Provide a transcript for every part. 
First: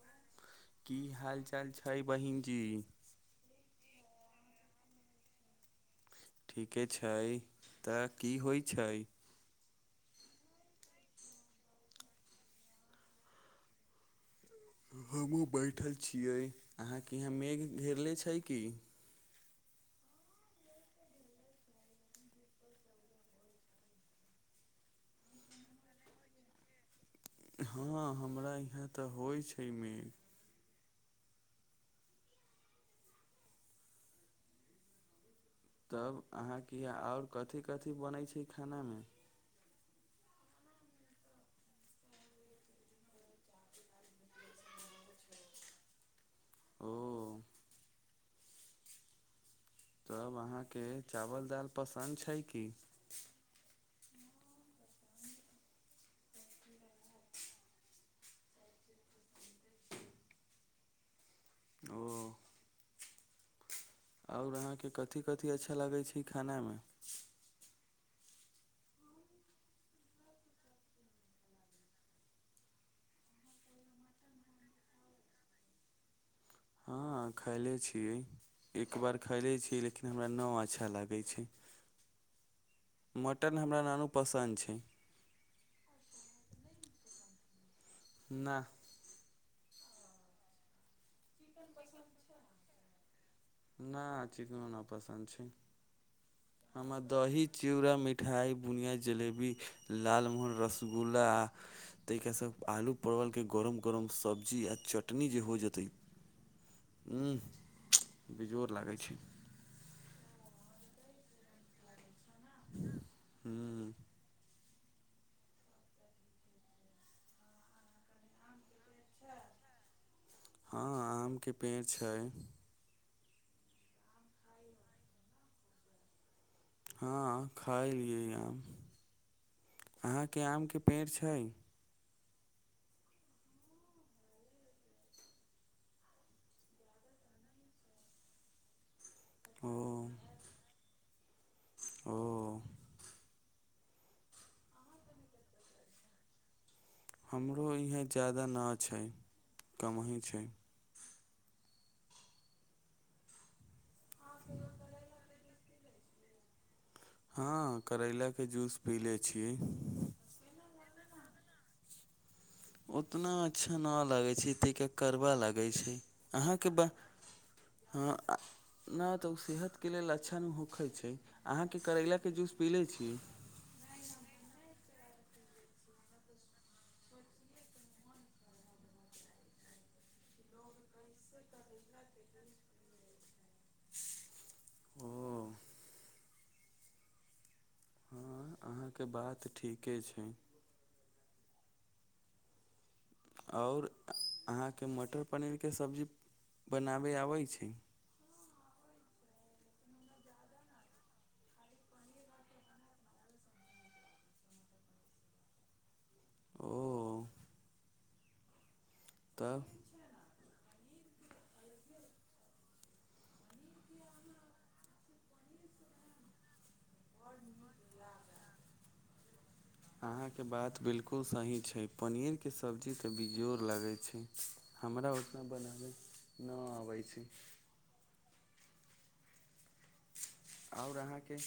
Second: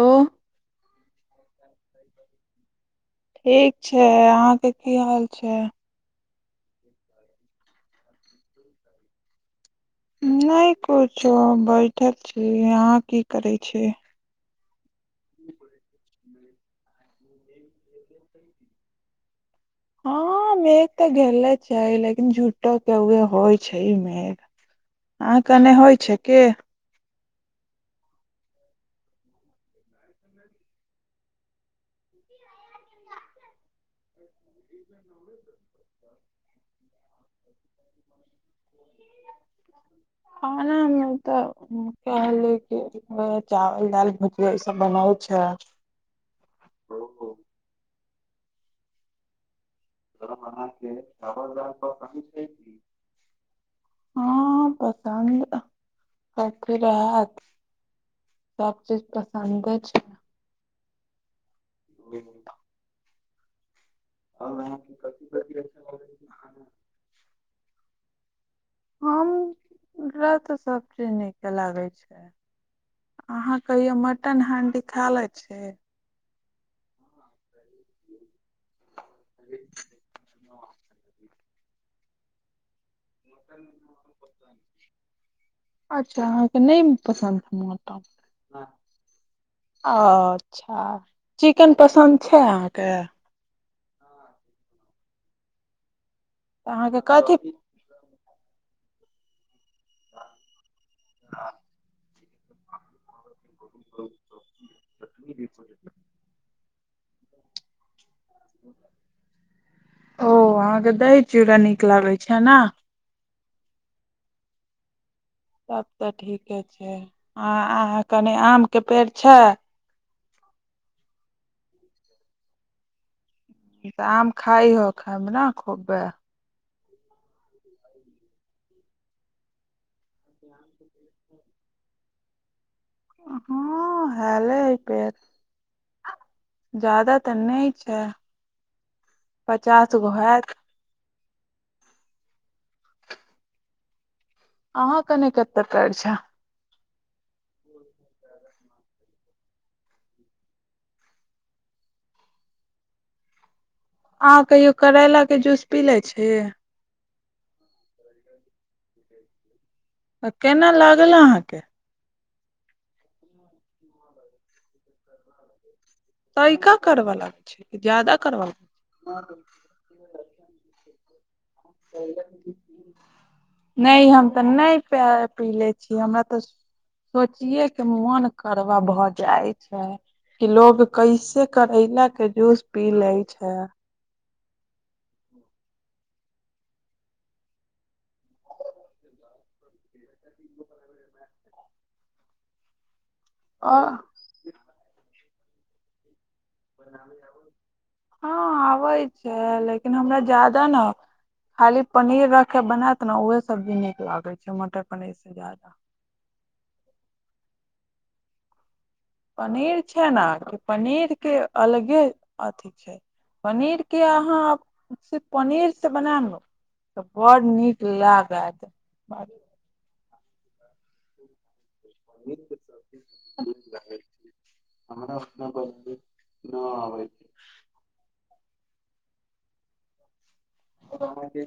ओ की हाल चाल छै बहिन जी ठीक छै अहाँके की हाल छै ठीके छै त की होइ छै नहि कुछो बैठल छी अहाँ की करै छियै हमहूँ बैसल छी। अहाँक ओतए मेघ घेरने छै की? हँ मेघ त गेलरे छै लेकिन झूठो केए होइ छै मेघ आ के ओने होइ छै के हँ हमरा इहाँ त होइ छै मेघ नहि तब अहाँके आओर कथि कथि बनै छै खानामे खाना मे त वेह आलू के चावल दाल भुजिया ई सब बनाै छै ओ तब हँ अहाँके चावल दालि पसन्द छै की हँ [unintelligible] सब चीज पसन्दे छै ओ आओर अहाँके कथथि कथि अच्छा लागै छै खानइमे हमरा ते सब चीज नीके लागे छै अहाँ कहियो मटन हांडी खा ले छै हँ खायले छियै एक बार खैलै छियै लेकिन हमरा न अच्छा लागै छै मटन हमरा नानू पसन्द छै अच्छा अहाँके नहि पसन्द ह मटन ना अच्छा चिकेन पसन्द छै अहाँके नहि चिकनो नहि पसन्द छै हमर अहाँके दही कथी चुड़ा मिठाई बुनिया जलेबी लालमोहन रसगुल्ला आ ताहिके साथ आलू परवलके गरम गरम सब्जी आ चटनी जे हो जेतै ह बेजोड़ लागै छै ओ अहाँके दही चूड़ा नीक लागैत छै ने हँ तब त ठीके छै अं अहाँ के आणि आमके पेड़ छै हँ आमके पेड़ छै त आम खाए होखब ने खोबै हँ खायलियै आम अहाँके आम के पेड़ छै हँ हेले पेर जदाा त नहि छै ओ पचास गो हत ओ अहाँ के ओने कटे छै हमरो इहे ज्यादा नहि छै कमहि छै अहाँ कहियो करैलाके जूस पी ले छी हँ करैलाके जूस पीले छी केना लागल अहाँके उतना अच्छा नहि लगै छै कड़बा लगैत छै अहाँके तइका ब करवा लाग छै हँ ज्यादा करा लाग छै नहि तऽ ओ सेहतके लेल अच्छा न होखे छै अहाँके करैलाके जूस पी लै छी नहि हम त नहि पी ले छीय हमरा त सोचिये के मन करबा भऽ जाई छै की लोग कैसे करैला के जूस पी ले छै ओ हँ अहाँके बात ठीके छै आ आओर अहाँके मटर पनीरके सब्जी बनाबय आबै छै हँ आबै छै लेकिन हमरा जदा ने खाली पनीर रखके बनायत ने उहे सब्जी नीक लागैत छै मटर पनीर से ज्याद ओ तब पनीर छै ने कि पनीर के अलगे अथी छै पनीर के अहाँ सिर्फ पनीर से बनाम तऽ बड़ नीक लाग अहाँके बात बिल्कुल सही छ पनीरके सब्जी तऽ बेजोड़ लगै छै हमरा ओतनाबनाबै नहि अबै छ आओर अहाँके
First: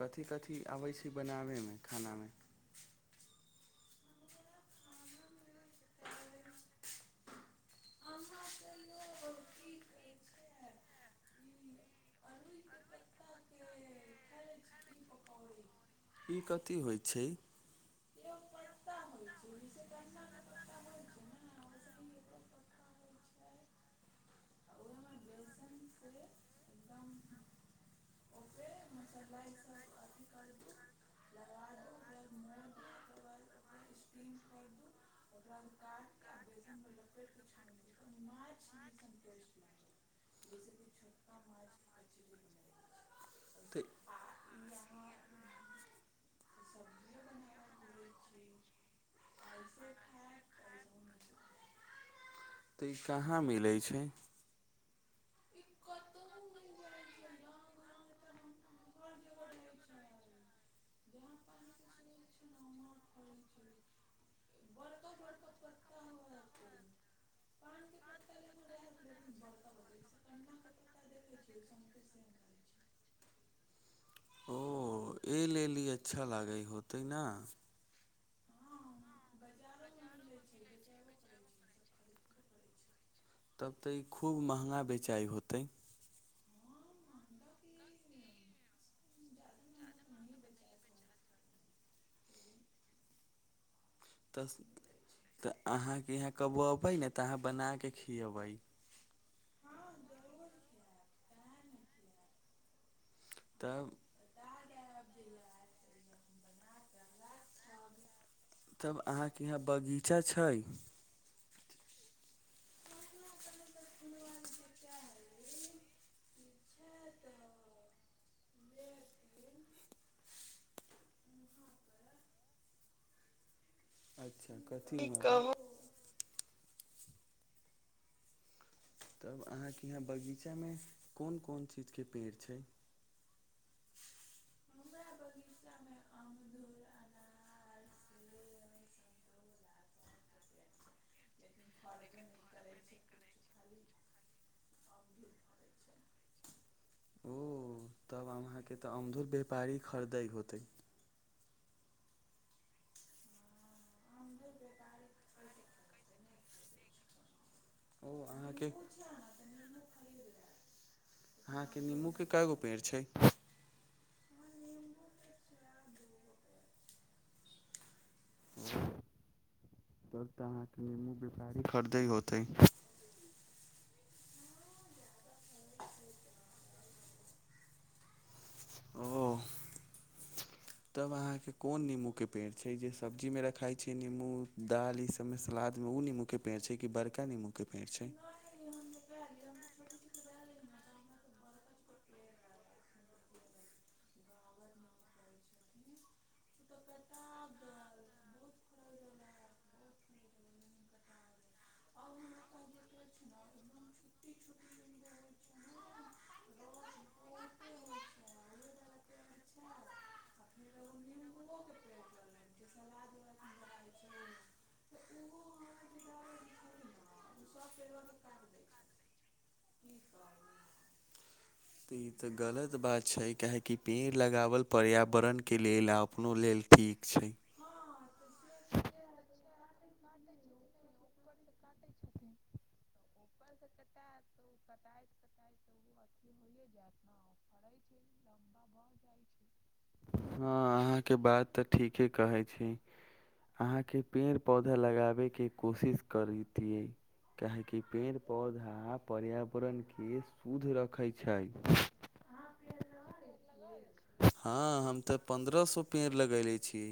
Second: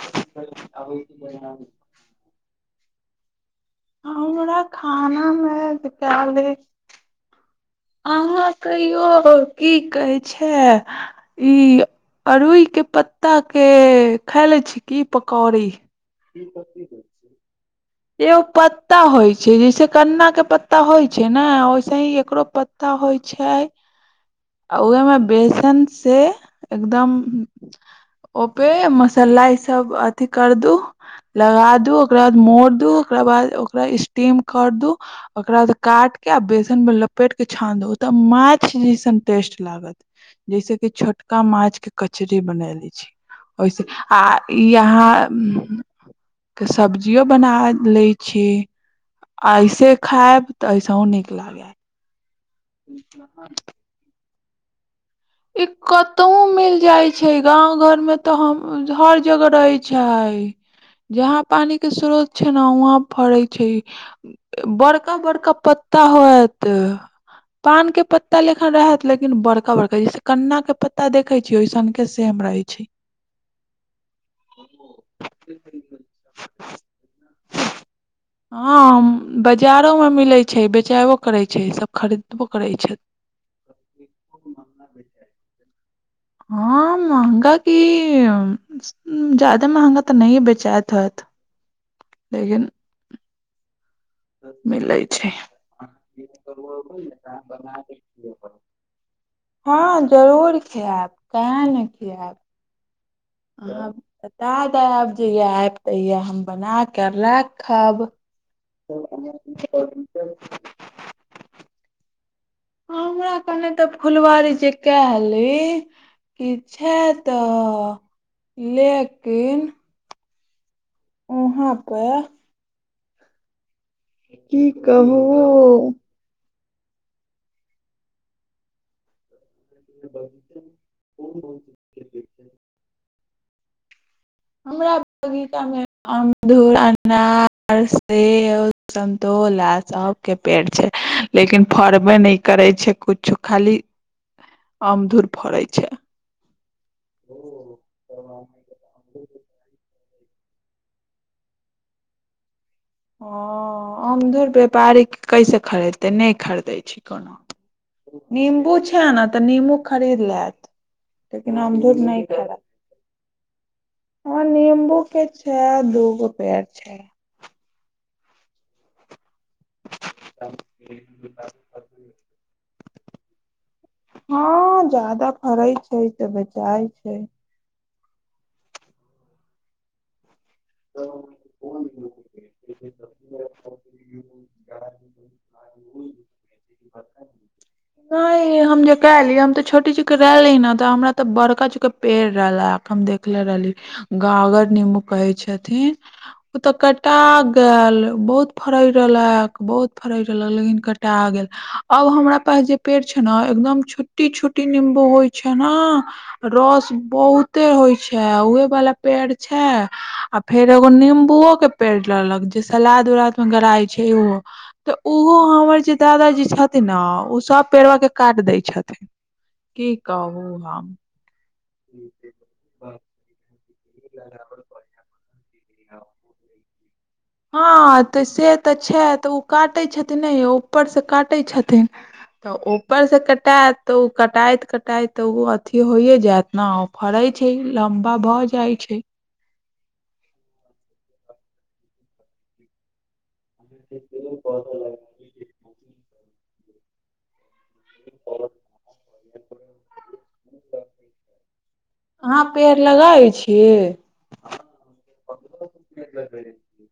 कथी कथी आबै छै बनाबैमे खानाम आ खाना मै कहल अहाँ कहियो की कहै छ ई अड़हुलके पत्ता के खायलै छी की पकौड़ ई कथी होइ छ एगो पत्ता होइ छै जैसे कन्ना के पत्ता होइ छै ने ओैसे ही एकर तअ होइ छ आ ओहिमे बेसन से एकद ओपे मसाला ई सब अथी कर दू लगा दू ओकरा बाद मो दू ओकरा बाद ओकरा स्टीम क ओकरा बाद काट के आ बेसन मे लपेट के छान द तऽ माछ जैसन टेस्ट लाग जैस कि छोटका माछ के कचरीे बना ले छ तऽ ओहिसे आ ई यहाँ सब्जियो बन ले छी ऐसे खायब तऽ ऐसेहो नीक लाग तऽ ई कहाँ मिलै छ ई कतहु मिल जा गाँंव घर मे तऽ हर जगह रहे छ जहाँ पानी के स्रोत छै ने वहाँ फरे छ बड़का बड़का पत्ता होय पान के पत्ता लेखन रहत लेकिन बड़का बड़का जैस कन्ना के पत्ता देखे छीियै ओऐसन के सेम रहे छ ओ एहि लेल ई अच्छा लागै होतै हँ बाजारोमे मिलैत छै बेचेबो करैत छै सभ खरीदबो करैत छै तब तऽ ई खूब महँगा बेचाइ होत हँ मंहगा क हुं ज्यादा महँगा तऽ नहिए बेचाइत हत लेकि तऽ मिलै छै अहाँके यहाँ कब अबै ने तऽ अहाँ बनाके खबै हँ जरूर खिायब केने खायब तब बता द आब जहिया आयब तहिया हम बना करलै खब तब अहाँके यहाँ बगीचा छै हाँ, ना हमरा कने तऽ अप त फुलवारी जे सुनव कहली क्य ह कि छैे तऽ लेकिन ओहाँपे अच्छा की कथीमे कहु तब अहााँ के यहाँ बगीचा में कोन कोन चीज के पेड़ छै हमरा बगीचामे अमरूध अनार सेब संन्तोला सबके पेड़ छै लेकिन फड़बे नहि करे छै कुछो खाली अमरूध फड़ै छै ओ तब अहाँके तऽ अमरूध व्यापारी खरीदै होतै ओ अमधुर व्यापारी कैसे खरीदतै नहि खरीदै छै कोनो ओ अहाँके निम्बू छै ने तऽ निम्बू खरीद लेत अहाँके नीम्बूके कए गो पेड़ छै [inaudible] ह नींबू के छै दूगो पेड़ छै तब तऽ अहाँके निमबू व्यापारी खरीदै होतै हँ ज्यदा फरै छै तऽ बेचाय छै ओ तब अहाँके कोन निमबू के पेड़ छै जे सब्जी मे रखाई छै निमबू दाल इ सबं सलाद में उ नमबू के पेड़ छै कि बड़का नीमबू के पेड़ छै नहि हम जे कहली हम तऽ छोटी चूके रहले ने तऽ हमरा ते बड़का चूके पेड़ रहला हम देखले रहली गगर नीबू कहै छथिन ओते कटा गेल बहुत फरै रहलक बहुत फरैत रहलक लेकिन कटा गेल अब हमरा पास जे पेड़ छै ने एकदम छोट्टी छोट्टी निम्बू होइ छै ने रस बहुते होइ छै उहे वाला पेड़ छै आ फेर एगो निम्बुओ के पेड़ लेलक जे सलाद उलाद मे गराई छै ओहो तऽ ओहो हमर जे दादा जे छथि ने ओ सभ पेड़बा के काट दै छथिन की कहू हम तऽ ई तऽ गलत बात छै काहेकि पेड़ लगावल पर्यावरण के लेल आ अपनो लेल ठीक छै हँ तऽ से तऽ छै तऽ ओ काटै छथिन नहि ऊपर से काटै छथिन तऽ ऊपर से कटात तऽ ओ कटाइत कटाइत तऽ ओ अथी होइये जायत ने फड़े छै लम्बा भऽ जाय छै हँ अहाँके बात तऽ ठीके कहै छै अहाँके पेड़ पौधा लगाबे के कोशिश करीतिये काहेकि पेड़ पौधा पर्यावरण के शुद्ध रखै छै अहां पेड़ लगाबै छियै दो सए पेड़ लगैने छीयै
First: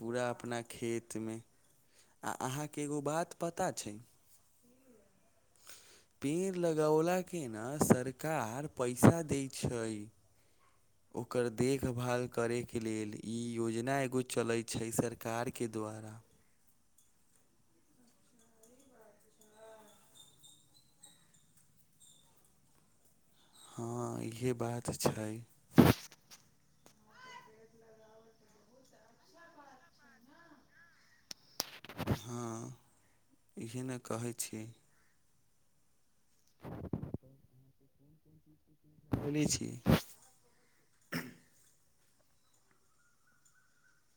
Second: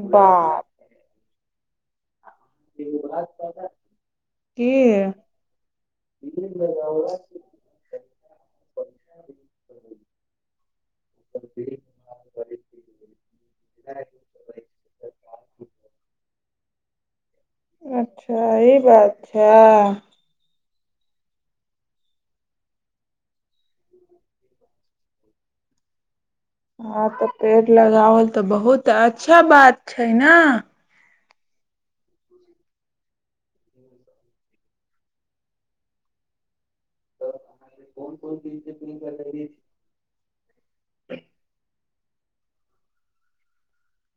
पूरा अपना बाप खेत मे आ अहाँके एगो बात पता छै की पेड़ लगौलाके ने सरकार पैसा दै छै ओकर देखभाल करैके लेल ई योजना एगो चलै छै सरकारके द्वारा अच्छा ई बात छाई हँ इहे बात छै हँं तऽ पेड़ लगावल तऽ बहुत अच्छा बात छै ने हँ इहे ने कहै छी तऽ कोन कोन च बोलै छियै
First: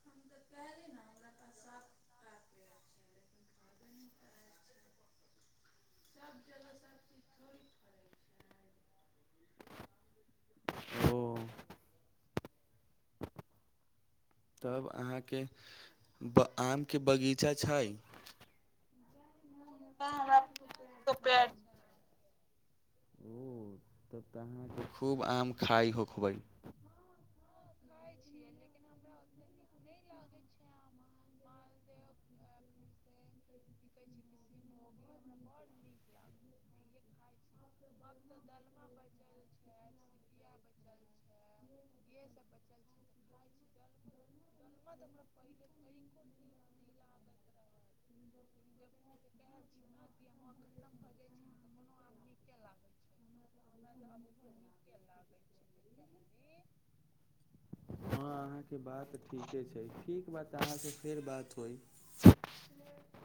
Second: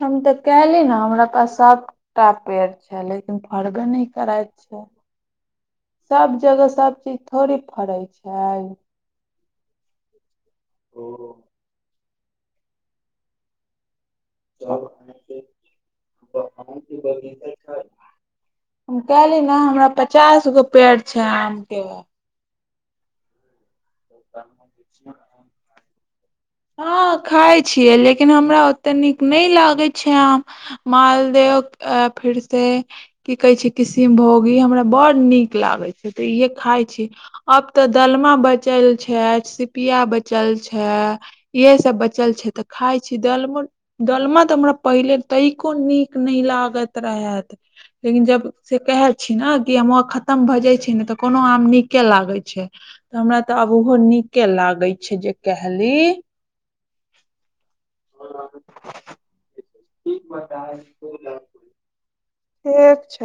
हम तऽ कले ने हमरा पास साफ छेटा पेड़ छै लेकिन फड़बे नहि करैत छै सभ जगह सभ चीज थोड़ी फरैत छै ओ तब अहाँके आमके बगीचा छै हम कहली ने हमरा पचास गो पेड़ छै आम के ओ तब तऽ अहाँके खूब आम खाइ होखबै हँ खाइ छियै लेकिन हमरा ओतेक नीक नहि लागैत छै आम मालदह अ फिर से की कहै छै किशमभोग ई हमरा बड़ नीक लागै छै तऽ इह खाइ छी अब ते दलमा बचल छै सिपिया बचल छै इहे सब बचल छै ते खाय छी दालमो दलमा तऽ हमरा पहिले तै कनिको नीक नहि लागत रेहैत लेकिन जब से कहे छी ने कि आम्मवा खतम भऽ जाय छै ने तऽ कोनो आम नीके लागे छै तऽ हमरा तऽ आब ओहो नीके लागै छै जे कहली हँ अहाँके बात ठीके छै ठीक बातऽ अहाँसँ फेर बात हो ठीक छ